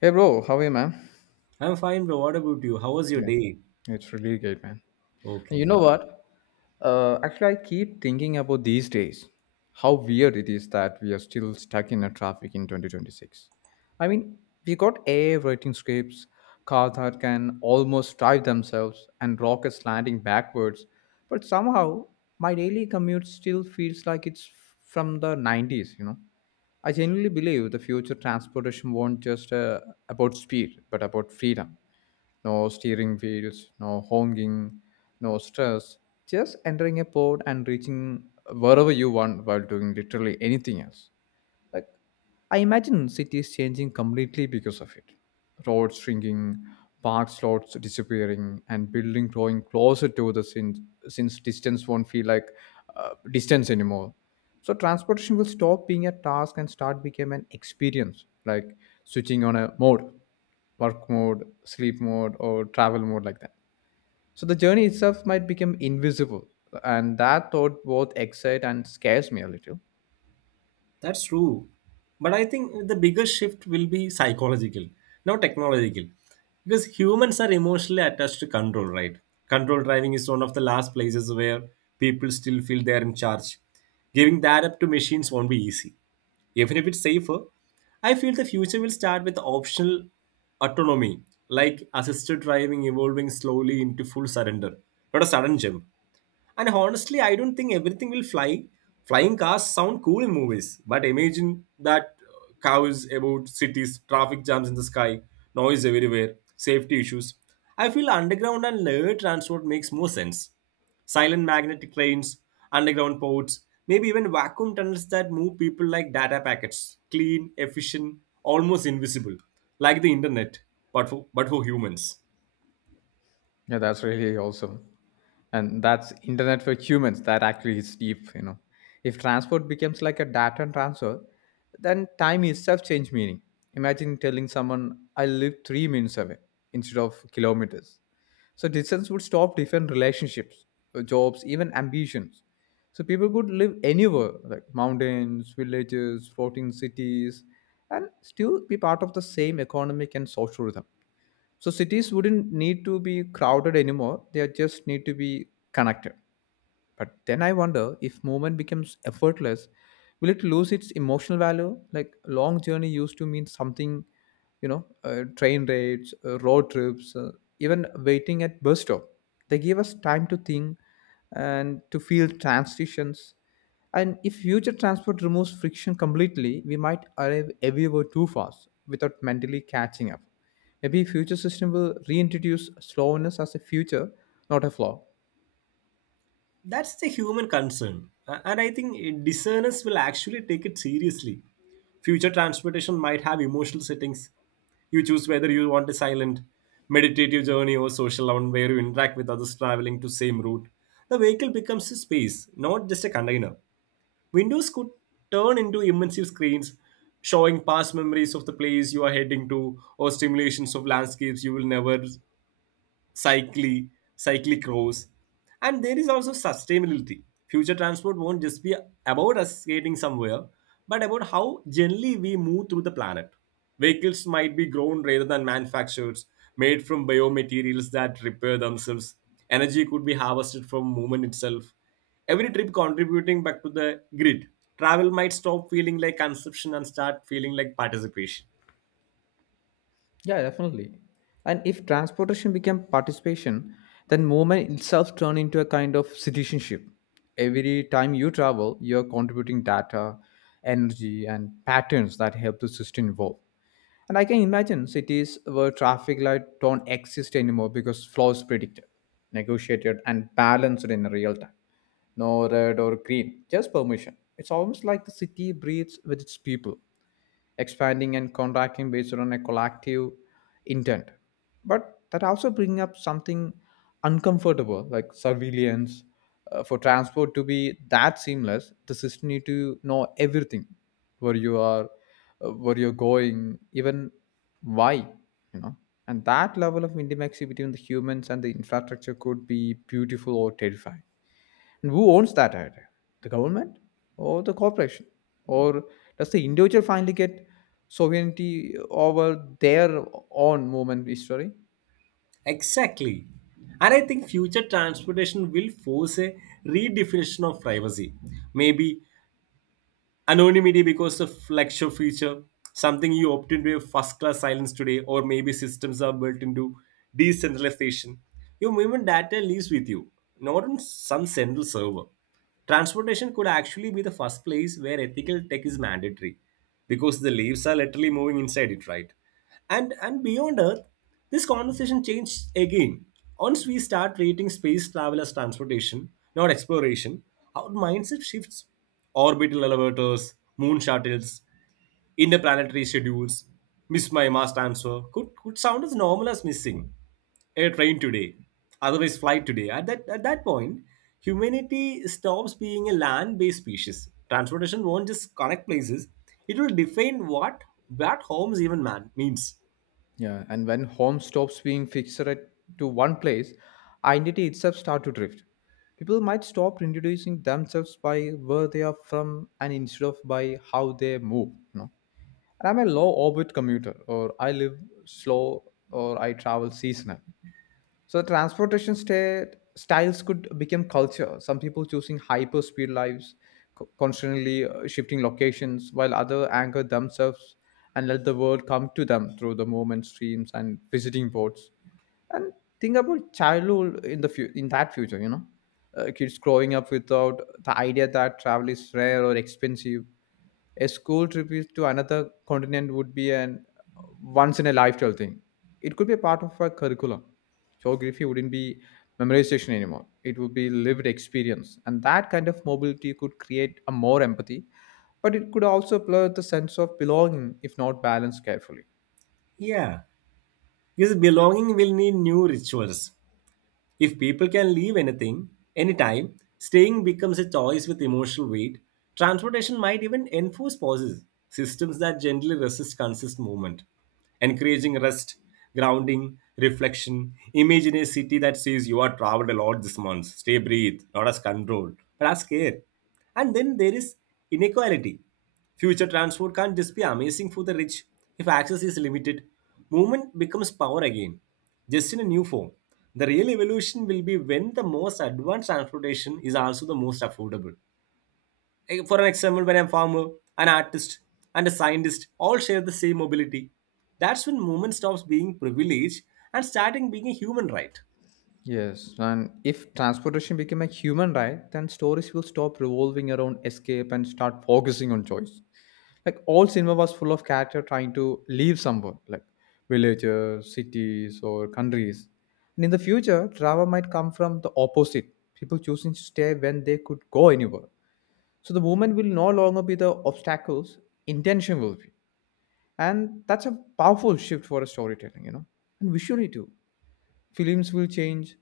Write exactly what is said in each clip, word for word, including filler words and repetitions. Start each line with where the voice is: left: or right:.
left: Hey bro, how are you, man?
right: I'm fine, bro. What about you? How was your
left: Yeah,
right: day?
left: it's really great, man. And you
right: Okay,
left: know what? Uh, actually, I keep thinking about these days how weird it is that we are still stuck in a traffic in twenty twenty-six. I mean, we got A I writing scripts, cars that can almost drive themselves, and rockets landing backwards, but somehow my daily commute still feels like it's from the nineties, you know? I genuinely believe the future transportation won't just uh, about speed, but about freedom, no steering wheels, no honking, no stress, just entering a pod and reaching wherever you want while doing literally anything else. Like I imagine cities changing completely because of it. Roads shrinking, park slots disappearing, and building growing closer to the since since distance won't feel like uh, distance anymore. So transportation will stop being a task and start become an experience, like switching on a mode, work mode, sleep mode, or travel mode like that. So the journey itself might become invisible, and that thought both excites and scares me a little.
right: that's true. But I think the biggest shift will be psychological, not technological. Because humans are emotionally attached to control, right? Control driving is one of the last places where people still feel they're in charge. Giving that up to machines won't be easy, even if it's safer. I feel the future will start with optional autonomy, like assisted driving evolving slowly into full surrender, not a sudden jump. And honestly, I don't think everything will fly. Flying cars sound cool in movies, but imagine that uh, cows about cities, traffic jams in the sky, noise everywhere, safety issues. I feel underground and air transport makes more sense. Silent magnetic trains, underground ports, maybe even vacuum tunnels that move people like data packets. Clean, efficient, almost invisible, like the internet, but for, but for humans.
left: Yeah, that's really awesome. And that's internet for humans. That actually is deep, you know. If transport becomes like a data and transfer, then time itself change meaning. Imagine telling someone I live three minutes away instead of kilometers. So distance would stop different relationships, uh, jobs, even ambitions. So people could live anywhere, like mountains, villages, floating cities, and still be part of the same economic and social rhythm. So cities wouldn't need to be crowded anymore. They just need to be connected. But then I wonder if movement becomes effortless, will it lose its emotional value? Like long journey used to mean something, you know, uh, train raids, uh, road trips, uh, even waiting at bus stop. They give us time to think and to feel transitions. And if future transport removes friction completely, we might arrive everywhere too fast without mentally catching up. Maybe future system will reintroduce slowness as a future, not a flaw.
right: That's the human concern. A- And I think uh, discerners will actually take it seriously. Future transportation might have emotional settings. You choose whether you want a silent, meditative journey or social one where you interact with others traveling to same route. The vehicle becomes a space, not just a container. Windows could turn into immersive screens, showing past memories of the place you are heading to or stimulations of landscapes you will never cycli, cyclicross. And there is also sustainability. Future transport won't just be about us skating somewhere, but about how generally we move through the planet. Vehicles might be grown rather than manufactured, made from biomaterials that repair themselves. Energy could be harvested from movement itself. Every trip contributing back to the grid. Travel might stop feeling like consumption and start feeling like participation.
left: Yeah, definitely. And if transportation became participation, then movement itself turned into a kind of citizenship. Every time you travel, you're contributing data, energy, and patterns that help the system evolve. And I can imagine cities where traffic light don't exist anymore because flow is predicted, negotiated, and balanced in real time. No red or green, just permission. It's almost like the city breathes with its people expanding and contracting based on a collective intent. But that also bring up something uncomfortable like surveillance. Uh, for transport to be that seamless, the system need to know everything, where you are, uh, where you're going, even why, you know. And that level of intimacy between the humans and the infrastructure could be beautiful or terrifying. And who owns that idea? The government or the corporation? Or does the individual finally get sovereignty over their own movement history?
right: Exactly. And I think future transportation will force a redefinition of privacy. Maybe anonymity because of flagship feature, something you opt into a first class silence today, or maybe systems are built into decentralization. Your movement data lives with you, not on some central server. Transportation could actually be the first place where ethical tech is mandatory because the leaves are literally moving inside it, right? And and beyond Earth, this conversation changed again. Once we start rating space travel as transportation, not exploration, our mindset shifts. Orbital elevators, moon shuttles, interplanetary schedules, miss my mass transfer could could sound as normal as missing a train today, otherwise flight today. At that at that point, humanity stops being a land-based species. Transportation won't just connect places; it will define what what homes even man means.
left: Yeah, and when home stops being fixed at- to one place, identity itself start to drift. People might stop introducing themselves by where they are from and instead of by how they move, you know. And I'm a low orbit commuter or I live slow or I travel seasonal. So transportation sta- styles could become culture. Some people choosing hyper speed lives, co- constantly uh, shifting locations, while others anchor themselves and let the world come to them through the movement streams and visiting boards. And think about childhood in the fu- in that future. You know, uh, kids growing up without the idea that travel is rare or expensive, a school trip is to another continent would be an once in a lifetime thing. It could be a part of a curriculum. Geography wouldn't be memorization anymore. It would be lived experience. And that kind of mobility could create a more empathy, but it could also blur the sense of belonging if not balanced carefully.
right: Yeah, because belonging will need new rituals. If people can leave anything, anytime, staying becomes a choice with emotional weight. Transportation might even enforce pauses, systems that gently resist consistent movement, encouraging rest, grounding, reflection. Imagine a city that says you are traveled a lot this month, stay breathe, not as controlled, but as care. And then there is inequality. Future transport can not just be amazing for the rich if access is limited. Movement becomes power again, just in a new form. The real evolution will be when the most advanced transportation is also the most affordable. Like, for an example, when a farmer, an artist, and a scientist all share the same mobility, that's when movement stops being privilege and starting being a human right.
left: Yes, and if transportation became a human right, then stories will stop revolving around escape and start focusing on choice. Like all cinema was full of character trying to leave somewhere, like villages, cities, or countries. And in the future, travel might come from the opposite: people choosing to stay when they could go anywhere. So the movement will no longer be the obstacles; intention will be, and that's a powerful shift for a storytelling, you know, and visually too. Films will change.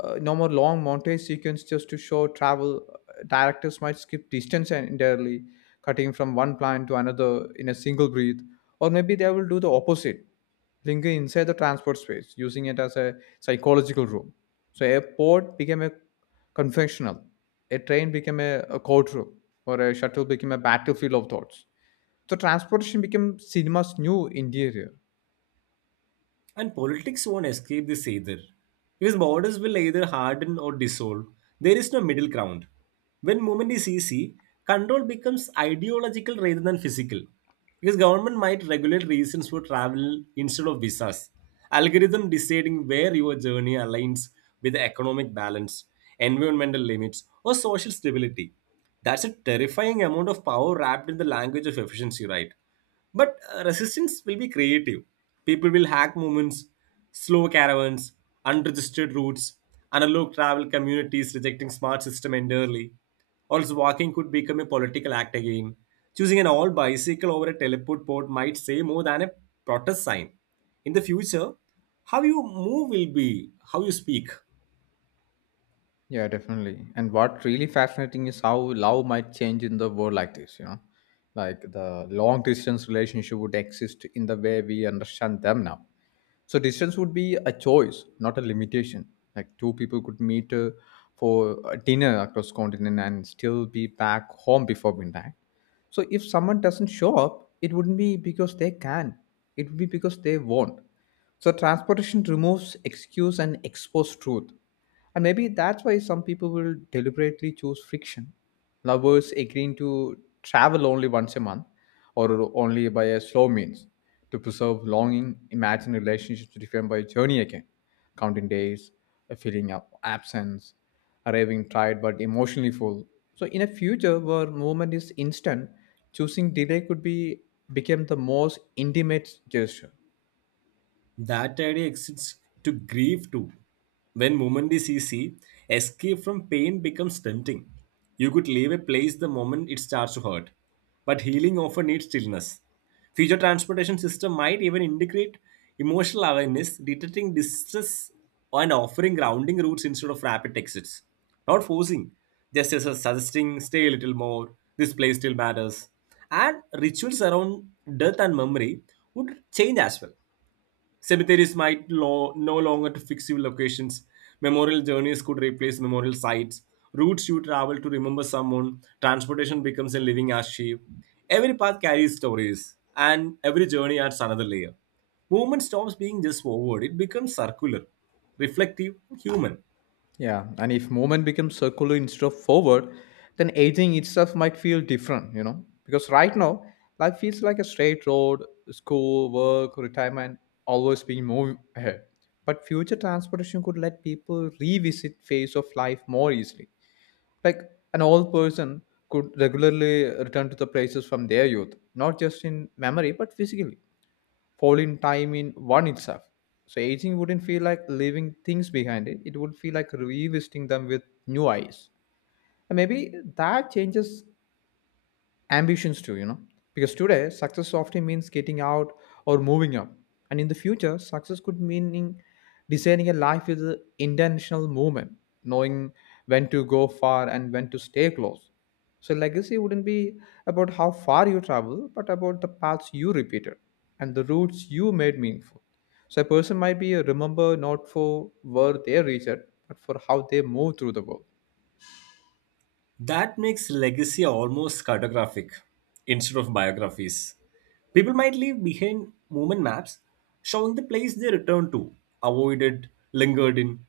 left: Uh, no more long montage sequence just to show travel. Uh, Directors might skip distance en- entirely, cutting from one plan to another in a single breath. Or maybe they will do the opposite, linger inside the transport space, using it as a psychological room. So a port became a confessional, a train became a, a courtroom, or a shuttle became a battlefield of thoughts. So transportation became cinema's new interior.
right: And politics won't escape this either. Because borders will either harden or dissolve. There is no middle ground. When movement is easy, control becomes ideological rather than physical. Because government might regulate reasons for travel instead of visas. Algorithm deciding where your journey aligns with the economic balance, environmental limits, or social stability. That's a terrifying amount of power wrapped in the language of efficiency, right? But uh, resistance will be creative. People will hack movements, slow caravans, unregistered routes, analog travel communities rejecting smart system entirely. Also, walking could become a political act again. Choosing an all bicycle over a teleport board might say more than a protest sign. In the future, how you move will be how you speak.
left: Yeah, definitely. And what really fascinating is how love might change in the world like this, you know. Like the long distance relationship would exist in the way we understand them now. So distance would be a choice, not a limitation. Like two people could meet uh, for a dinner across continent and still be back home before midnight. So if someone doesn't show up, it wouldn't be because they can. It would be because they won't. So transportation removes excuse and exposes truth. And maybe that's why some people will deliberately choose friction. Lovers agreeing to travel only once a month or only by a slow means to preserve longing, imagine relationships defined by journey again, counting days, a feeling of absence, arriving tired but emotionally full. So in a future where movement is instant, choosing delay could be become the most intimate gesture.
right: That idea exists to grieve too. When movement is easy, escape from pain becomes tempting. You could leave a place the moment it starts to hurt. But healing often needs stillness. Future transportation system might even integrate emotional awareness, detecting distress and offering grounding routes instead of rapid exits. Not forcing, just as a suggesting stay a little more, this place still matters. And rituals around death and memory would change as well. Cemeteries might lo- no longer to fix your locations. Memorial journeys could replace memorial sites. Routes you travel to remember someone. Transportation becomes a living archive. Every path carries stories, and every journey adds another layer. Movement stops being just forward, it becomes circular, reflective, and human.
left: Yeah, and if movement becomes circular instead of forward, then aging itself might feel different, you know? Because right now, life feels like a straight road, school, work, retirement, always being moving ahead. But future transportation could let people revisit phase of life more easily. Like an old person could regularly return to the places from their youth, not just in memory, but physically fall in time in one itself. So aging wouldn't feel like leaving things behind it. It would feel like revisiting them with new eyes. And maybe that changes ambitions too, you know. Because today, success often means getting out or moving up. And in the future, success could mean designing a life with an intentional movement, knowing when to go far and when to stay close. So, legacy wouldn't be about how far you travel, but about the paths you repeated and the routes you made meaningful. So, a person might be remembered not for where they reached, but for how they moved through the world.
right: That makes legacy almost cartographic instead of biographies. People might leave behind movement maps showing the place they returned to, avoided, lingered in.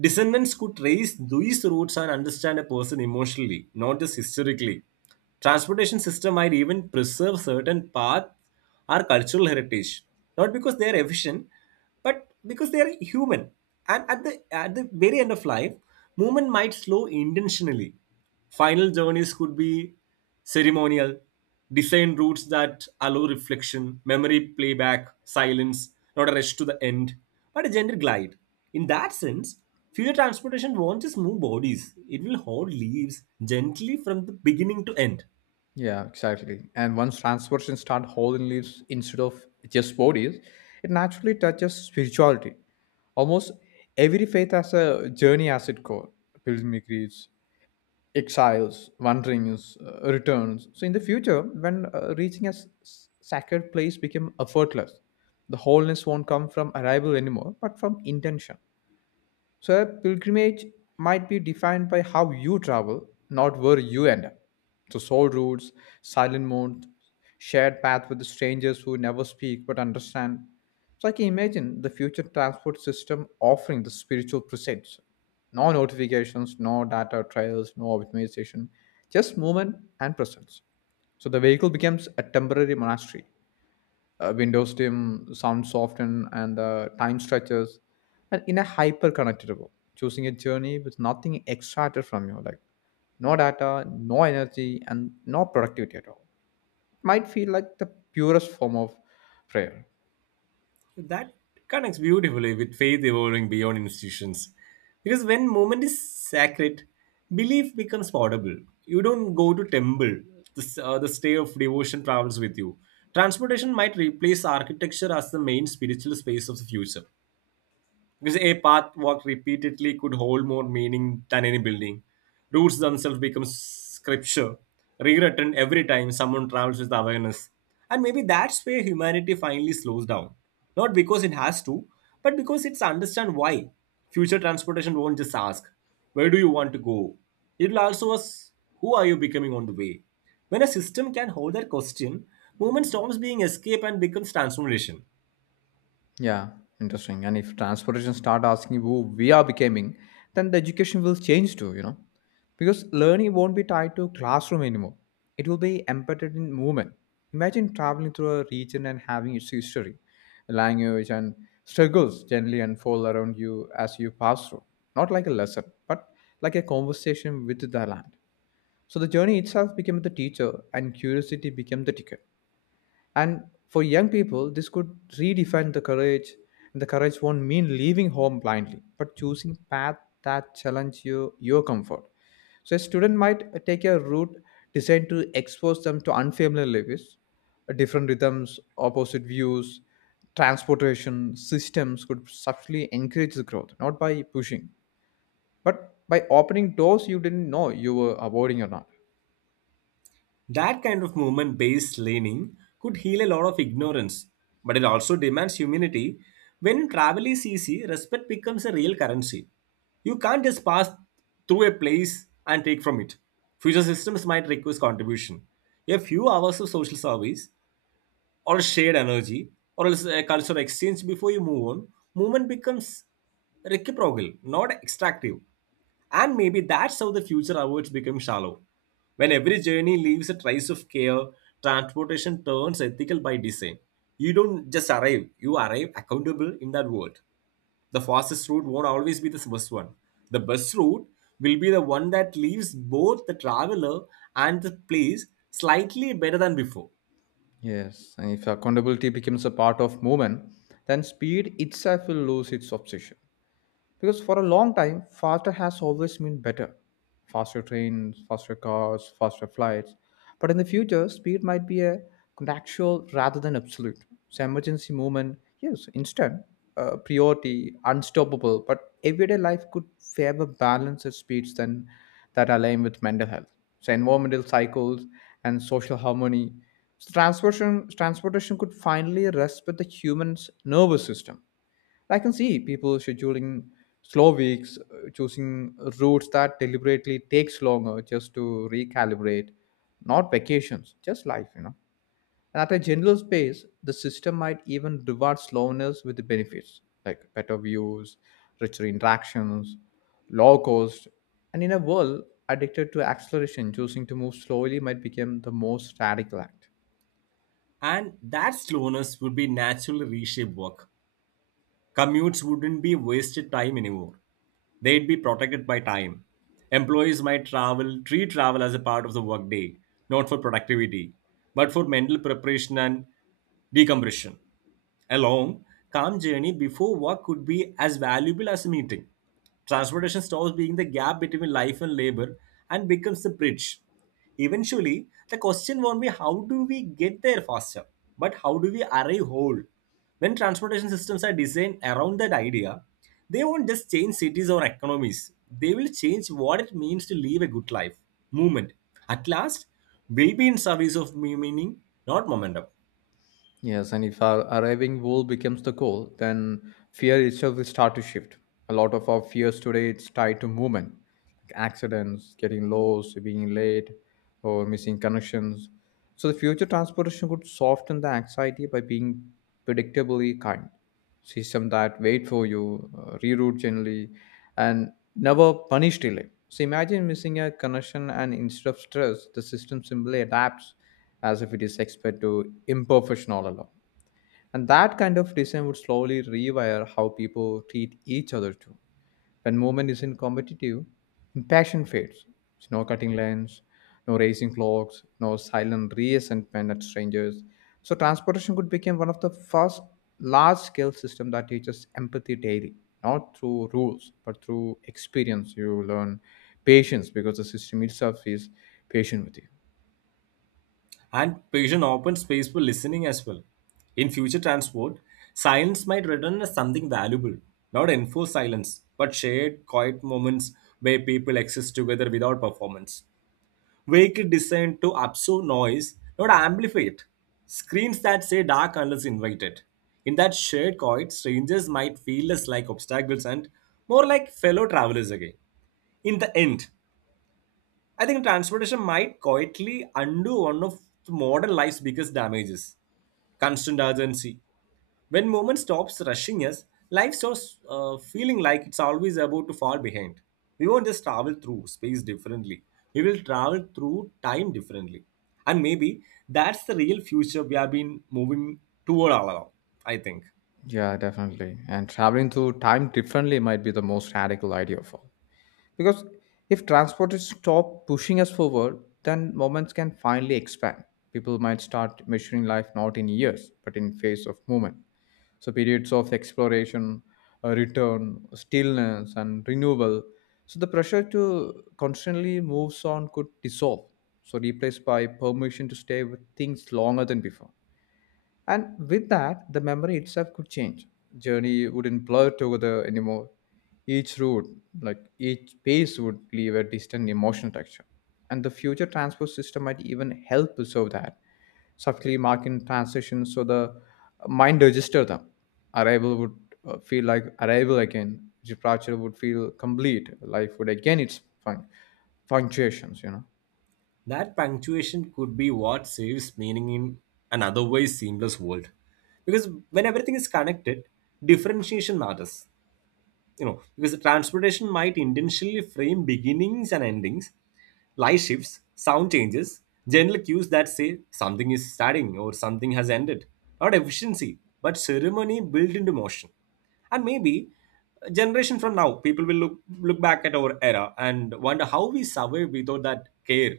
right: Descendants could trace these routes and understand a person emotionally, not just historically. Transportation system might even preserve certain paths or cultural heritage, not because they are efficient, but because they are human. And at the at the very end of life, movement might slow intentionally. Final journeys could be ceremonial, design routes that allow reflection, memory playback, silence, not a rush to the end, but a gentle glide. In that sense, future transportation won't just move bodies, it will hold leaves gently from the beginning to end.
left: Yeah, exactly. And once transversions start holding leaves instead of just bodies, it naturally touches spirituality. Almost every faith has a journey as its core pilgrimages, exiles, wanderings, uh, returns. So, in the future, when uh, reaching a s- s- sacred place became effortless, the wholeness won't come from arrival anymore, but from intention. So a pilgrimage might be defined by how you travel, not where you end up. So soul routes, silent moons, shared path with strangers who never speak but understand. So I can imagine the future transport system offering the spiritual presence. No notifications, no data trails, no optimization, just movement and presence. So the vehicle becomes a temporary monastery. uh, Windows Team, sound soften, and the time stretches, and in a hyper connectable, choosing a journey with nothing extracted from you, like no data, no energy, and no productivity at all. Might feel like the purest form of prayer.
right: That connects beautifully with faith evolving beyond institutions. Because when moment is sacred, belief becomes portable. You don't go to temple. The, uh, the stay of devotion travels with you. Transportation might replace architecture as the main spiritual space of the future. Because a path walked repeatedly could hold more meaning than any building. Routes themselves become scripture, rewritten every time someone travels with awareness. And maybe that's where humanity finally slows down. Not because it has to, but because it's understand why. Future transportation won't just ask, where do you want to go? It'll also ask, who are you becoming on the way? When a system can hold that question, movement stops being escape and becomes transformation.
left: Yeah, interesting. And if transportation start asking who we are becoming, then the education will change too, you know. Because learning won't be tied to classroom anymore. It will be embedded in movement. Imagine traveling through a region and having its history, language and struggles gently unfold around you as you pass through. Not like a lesson, but like a conversation with the land. So the journey itself became the teacher and curiosity became the ticket. And for young people, this could redefine the courage. And the courage won't mean leaving home blindly, but choosing path that challenge you, your comfort. So a student might take a route designed to expose them to unfamiliar lives, different rhythms, opposite views, transportation systems could subtly encourage the growth, not by pushing, but by opening doors you didn't know you were avoiding or not.
right: That kind of movement based learning could heal a lot of ignorance, but it also demands humility. When travel is easy, respect becomes a real currency. You can't just pass through a place and take from it. Future systems might request contribution. A few hours of social service or shared energy or else a cultural exchange before you move on, movement becomes reciprocal, not extractive. And maybe that's how the future awards become shallow. When every journey leaves a trace of care, transportation turns ethical by design. You don't just arrive, you arrive accountable in that world. The fastest route won't always be the best one. The best route will be the one that leaves both the traveler and the place slightly better than before.
left: Yes, and if accountability becomes a part of movement, then speed itself will lose its obsession. Because for a long time, faster has always meant better. Faster trains, faster cars, faster flights. But in the future, speed might be a contextual rather than absolute. So emergency movement, yes, instant. Uh, priority, unstoppable. But everyday life could favor balance at speeds than that align with mental health. So environmental cycles and social harmony. So transportation, transportation could finally respect the human's nervous system. I can see people scheduling slow weeks, uh, choosing routes that deliberately takes longer just to recalibrate, not vacations, just life, you know. And at a general space, the system might even reward slowness with the benefits like better views, richer interactions, low cost. And in a world addicted to acceleration, choosing to move slowly might become the most radical act.
right: And that slowness would be naturally reshape work. Commutes wouldn't be wasted time anymore. They'd be protected by time. Employees might travel, treat travel as a part of the workday, not for productivity, but for mental preparation and decompression. A long, calm journey before work could be as valuable as a meeting. Transportation stops being the gap between life and labor and becomes the bridge. Eventually, the question won't be how do we get there faster, but how do we arrive whole? When transportation systems are designed around that idea, they won't just change cities or economies. They will change what it means to live a good life. Movement. At last, will be in service of meaning, not momentum.
left: Yes, and if our arriving goal becomes the goal, then fear itself will start to shift. A lot of our fears today it's tied to movement. Like accidents, getting lost, being late, or missing connections. So the future transportation could soften the anxiety by being predictably kind. System that wait for you, uh, reroute gently, and never punish delay. So imagine missing a connection and instead of stress, the system simply adapts as if it is expert to imperfection all along. And that kind of design would slowly rewire how people treat each other too. When movement isn't competitive, impassion fades. It's no cutting lines, no racing clocks, no silent resentment at strangers. So transportation could become one of the first large-scale system that teaches empathy daily, not through rules, but through experience. You learn patience because the system itself is patient with you.
right: And patient open space for listening as well. In future transport, silence might return as something valuable, not enforced silence, but shared quiet moments where people exist together without performance. Vehicle designed to absorb noise, not amplify it. Screens that say dark unless invited. In that shared quiet, strangers might feel less like obstacles and more like fellow travelers again. In the end, I think transportation might quietly undo one of modern life's biggest damages constant urgency. When movement stops rushing us, life starts uh, feeling like it's always about to fall behind. We won't just travel through space differently, we will travel through time differently. And maybe that's the real future we have been moving toward all along, I think.
left: Yeah, definitely. And traveling through time differently might be the most radical idea of all. Because if transport is stop pushing us forward, then moments can finally expand. People might start measuring life not in years, but in phase of movement. So periods of exploration, uh, return, stillness, and renewal. So the pressure to constantly move on could dissolve. So replaced by permission to stay with things longer than before. And with that, the memory itself could change. Journey wouldn't blur together anymore. Each route, like each pace, would leave a distant emotional texture. And the future transport system might even help to solve that, subtly marking transitions so the mind registers them. Arrival would uh, feel like arrival again. Departure would feel complete. Life would again its fun- punctuations, you know.
right: That punctuation could be what saves meaning in an otherwise seamless world. Because when everything is connected, differentiation matters. You know, because transportation might intentionally frame beginnings and endings, light shifts, sound changes, general cues that say something is starting or something has ended. Not efficiency, but ceremony built into motion. And maybe a generation from now, people will look look back at our era and wonder how we survived without that care,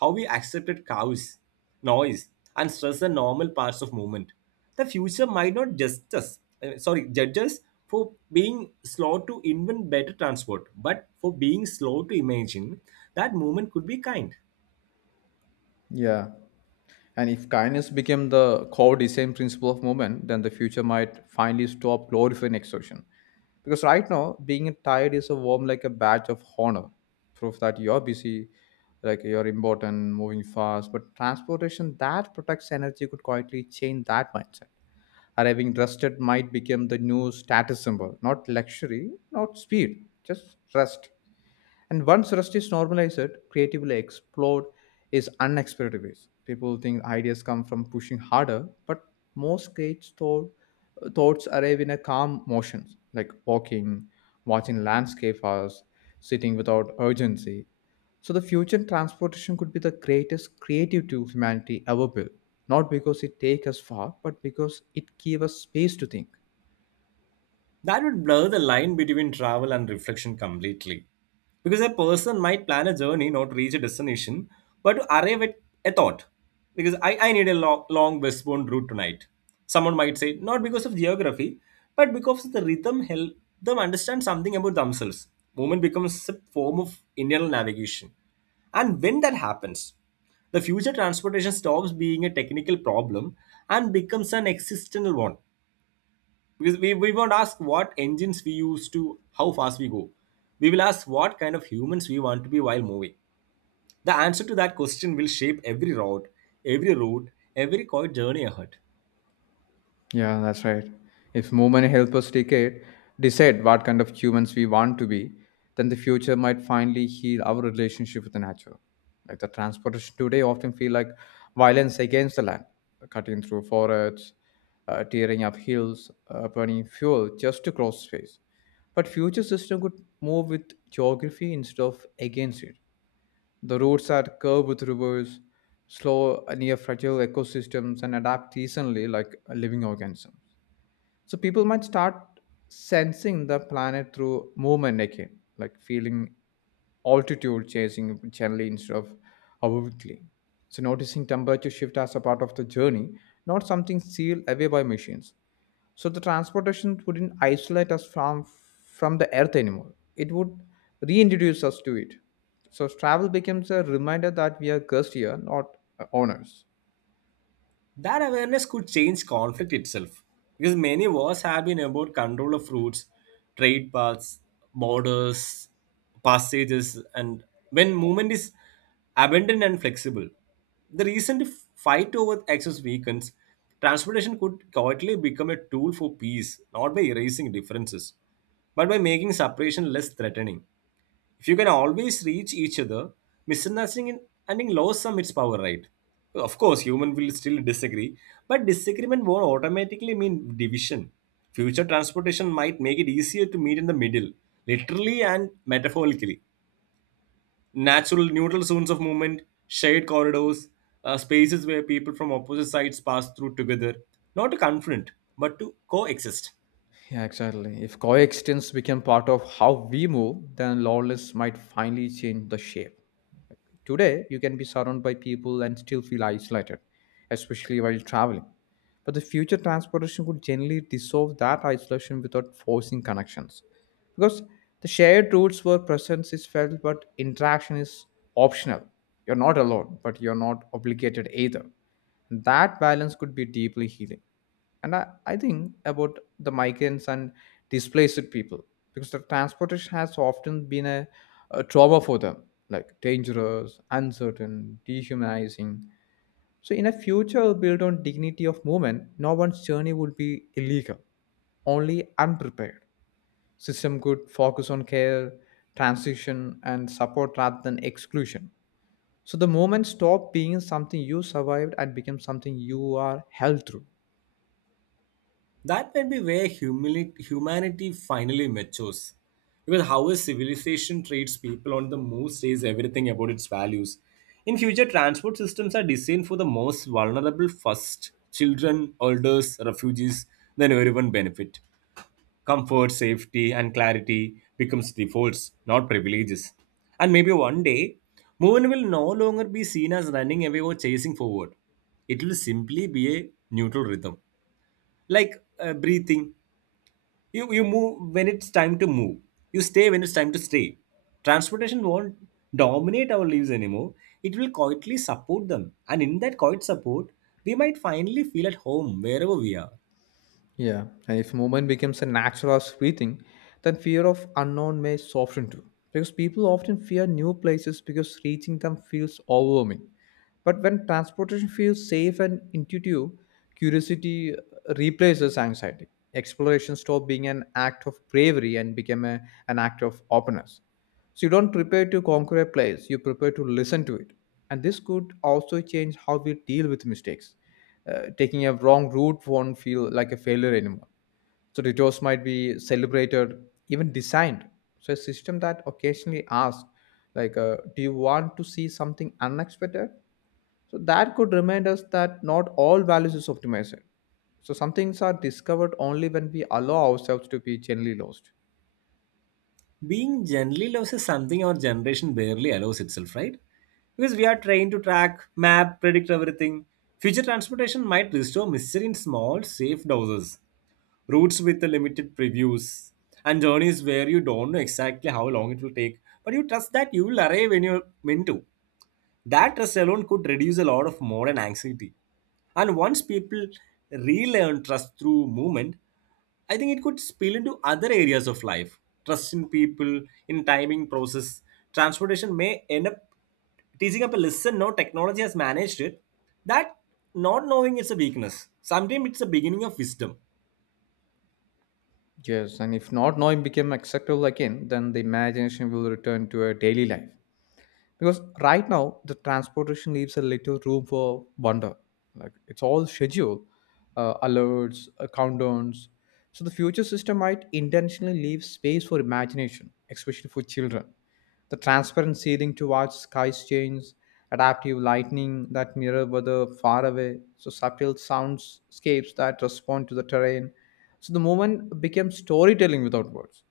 right: how we accepted cows, noise, and stress are normal parts of movement. The future might not just us, uh, sorry, judge us for being slow to invent better transport, but for being slow to imagine that movement could be kind.
left: Yeah. And if kindness became the core design principle of movement, then the future might finally stop glorifying exhaustion. Because right now, being tired is a warm like a badge of honor, proof that you're busy, like you're important, moving fast. But transportation that protects energy could quietly change that mindset. Arriving rested might become the new status symbol, not luxury, not speed, just rest. And once rest is normalized, creatively explored is unexpected ways. People think ideas come from pushing harder, but most great thought, thoughts arrive in a calm motions, like walking, watching landscape hours, sitting without urgency. So the future transportation could be the greatest creative tool humanity ever built. Not because it takes us far, but because it gives us space to think.
right: That would blur the line between travel and reflection completely. Because a person might plan a journey, not reach a destination, but to arrive at a thought. Because I, I need a long, long westbound route tonight. Someone might say, not because of geography, but because the rhythm help them understand something about themselves. Movement becomes a form of internal navigation. And when that happens, the future transportation stops being a technical problem and becomes an existential one. Because we, we won't ask what engines we use to how fast we go. We will ask what kind of humans we want to be while moving. The answer to that question will shape every route, every route, every quiet journey ahead.
left: Yeah, that's right. If movement helps us decade, decide what kind of humans we want to be, then the future might finally heal our relationship with the nature. Like the transportation today often feel like violence against the land, cutting through forests, uh, tearing up hills, uh, burning fuel just to cross space. But future system could move with geography instead of against it. The roots are curved with rivers, slow near fragile ecosystems, and adapt seasonally like living organisms. So people might start sensing the planet through movement again, like feeling altitude chasing gently instead of abruptly. So noticing temperature shift as a part of the journey, not something sealed away by machines. So the transportation wouldn't isolate us from from the earth anymore. It would reintroduce us to it. So travel becomes a reminder that we are guests here, not uh, owners.
right: That awareness could change conflict itself because many wars have been about control of routes, trade paths, borders, passages, and when movement is abundant and flexible. The recent fight over access weakens. Transportation could quietly become a tool for peace, not by erasing differences, but by making separation less threatening if you can always reach each other, misunderstanding ending lost some its power, right? Of course, human will still disagree, but disagreement won't automatically mean division. Future transportation might make it easier to meet in the middle, literally and metaphorically. Natural neutral zones of movement, shared corridors, uh, spaces where people from opposite sides pass through together, not to confront, but to coexist.
left: Yeah, exactly. If coexistence became part of how we move, then lawless might finally change the shape. Today, you can be surrounded by people and still feel isolated, especially while traveling. But the future transportation could generally dissolve that isolation without forcing connections. Because the shared routes where presence is felt, but interaction is optional. You're not alone, but you're not obligated either. That balance could be deeply healing, and I, I think about the migrants and displaced people because the transportation has often been a, a trauma for them, like dangerous, uncertain, dehumanizing. So in a future built on dignity of movement, no one's journey would be illegal, only unprepared. System could focus on care, transition, and support rather than exclusion. So the moment stop being something you survived and become something you are held through.
right: That might be where humili- humanity finally matures. Because how a civilization treats people on the move says everything about its values. In future, transport systems are designed for the most vulnerable first children, elders, refugees, then everyone benefit. Comfort, safety, and clarity becomes defaults, not privileges. And maybe one day, movement will no longer be seen as running away or chasing forward. It will simply be a neutral rhythm, like uh, breathing. You you move when it's time to move. You stay when it's time to stay. Transportation won't dominate our lives anymore. It will quietly support them, and in that quiet support we might finally feel at home wherever we are.
left: Yeah, and if movement becomes a natural as breathing, then fear of unknown may soften too. Because people often fear new places because reaching them feels overwhelming. But when transportation feels safe and intuitive, curiosity uh, replaces anxiety. Exploration stops being an act of bravery and become a, an act of openness. So you don't prepare to conquer a place, you prepare to listen to it. And this could also change how we deal with mistakes. Uh, taking a wrong route won't feel like a failure anymore. So detours might be celebrated, even designed. So a system that occasionally asks, like, uh, do you want to see something unexpected? So that could remind us that not all values is optimized. So some things are discovered only when we allow ourselves to be generally lost.
right: Being generally loves is something our generation barely allows itself, right? Because we are trained to track map predict everything. Future transportation might restore mystery in small safe doses, routes with the limited previews, and journeys where you don't know exactly how long it will take, but you trust that you will arrive when you're meant to. That trust alone could reduce a lot of modern anxiety, and once people relearn trust through movement, I think it could spill into other areas of life. Trust in people, in timing process. Transportation may end up teaching up a lesson no technology has managed it, that not knowing is a weakness sometimes it's a beginning of wisdom.
left: Yes, and if not knowing became acceptable again, then the imagination will return to a daily life because right now the transportation leaves a little room for wonder, like it's all schedule, uh, alerts, uh, countdowns. So the future system might intentionally leave space for imagination, especially for children. The transparent ceiling towards skies change, adaptive lighting that mirror weather far away, so subtle soundscapes that respond to the terrain. So the moment became storytelling without words.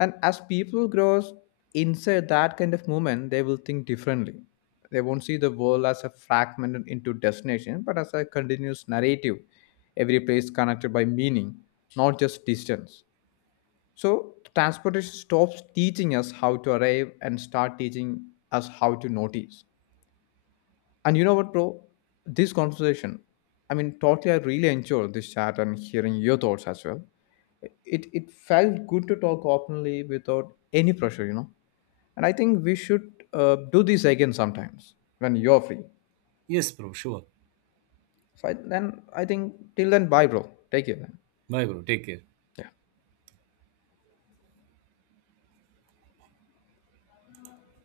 left: And as people grows inside that kind of movement, they will think differently. They won't see the world as a fragmented into destination, but as a continuous narrative. Every place connected by meaning, not just distance. So transportation stops teaching us how to arrive and start teaching us how to notice. And you know what, bro? This conversation, I mean, totally, I really enjoyed this chat and hearing your thoughts as well. It it felt good to talk openly without any pressure, you know. And I think we should uh, do this again sometimes when you're free.
right: Yes, bro, sure.
left: So I, then I think till then, bye, bro. Take care then.
right: Bye, bro. Take care.
left: Yeah.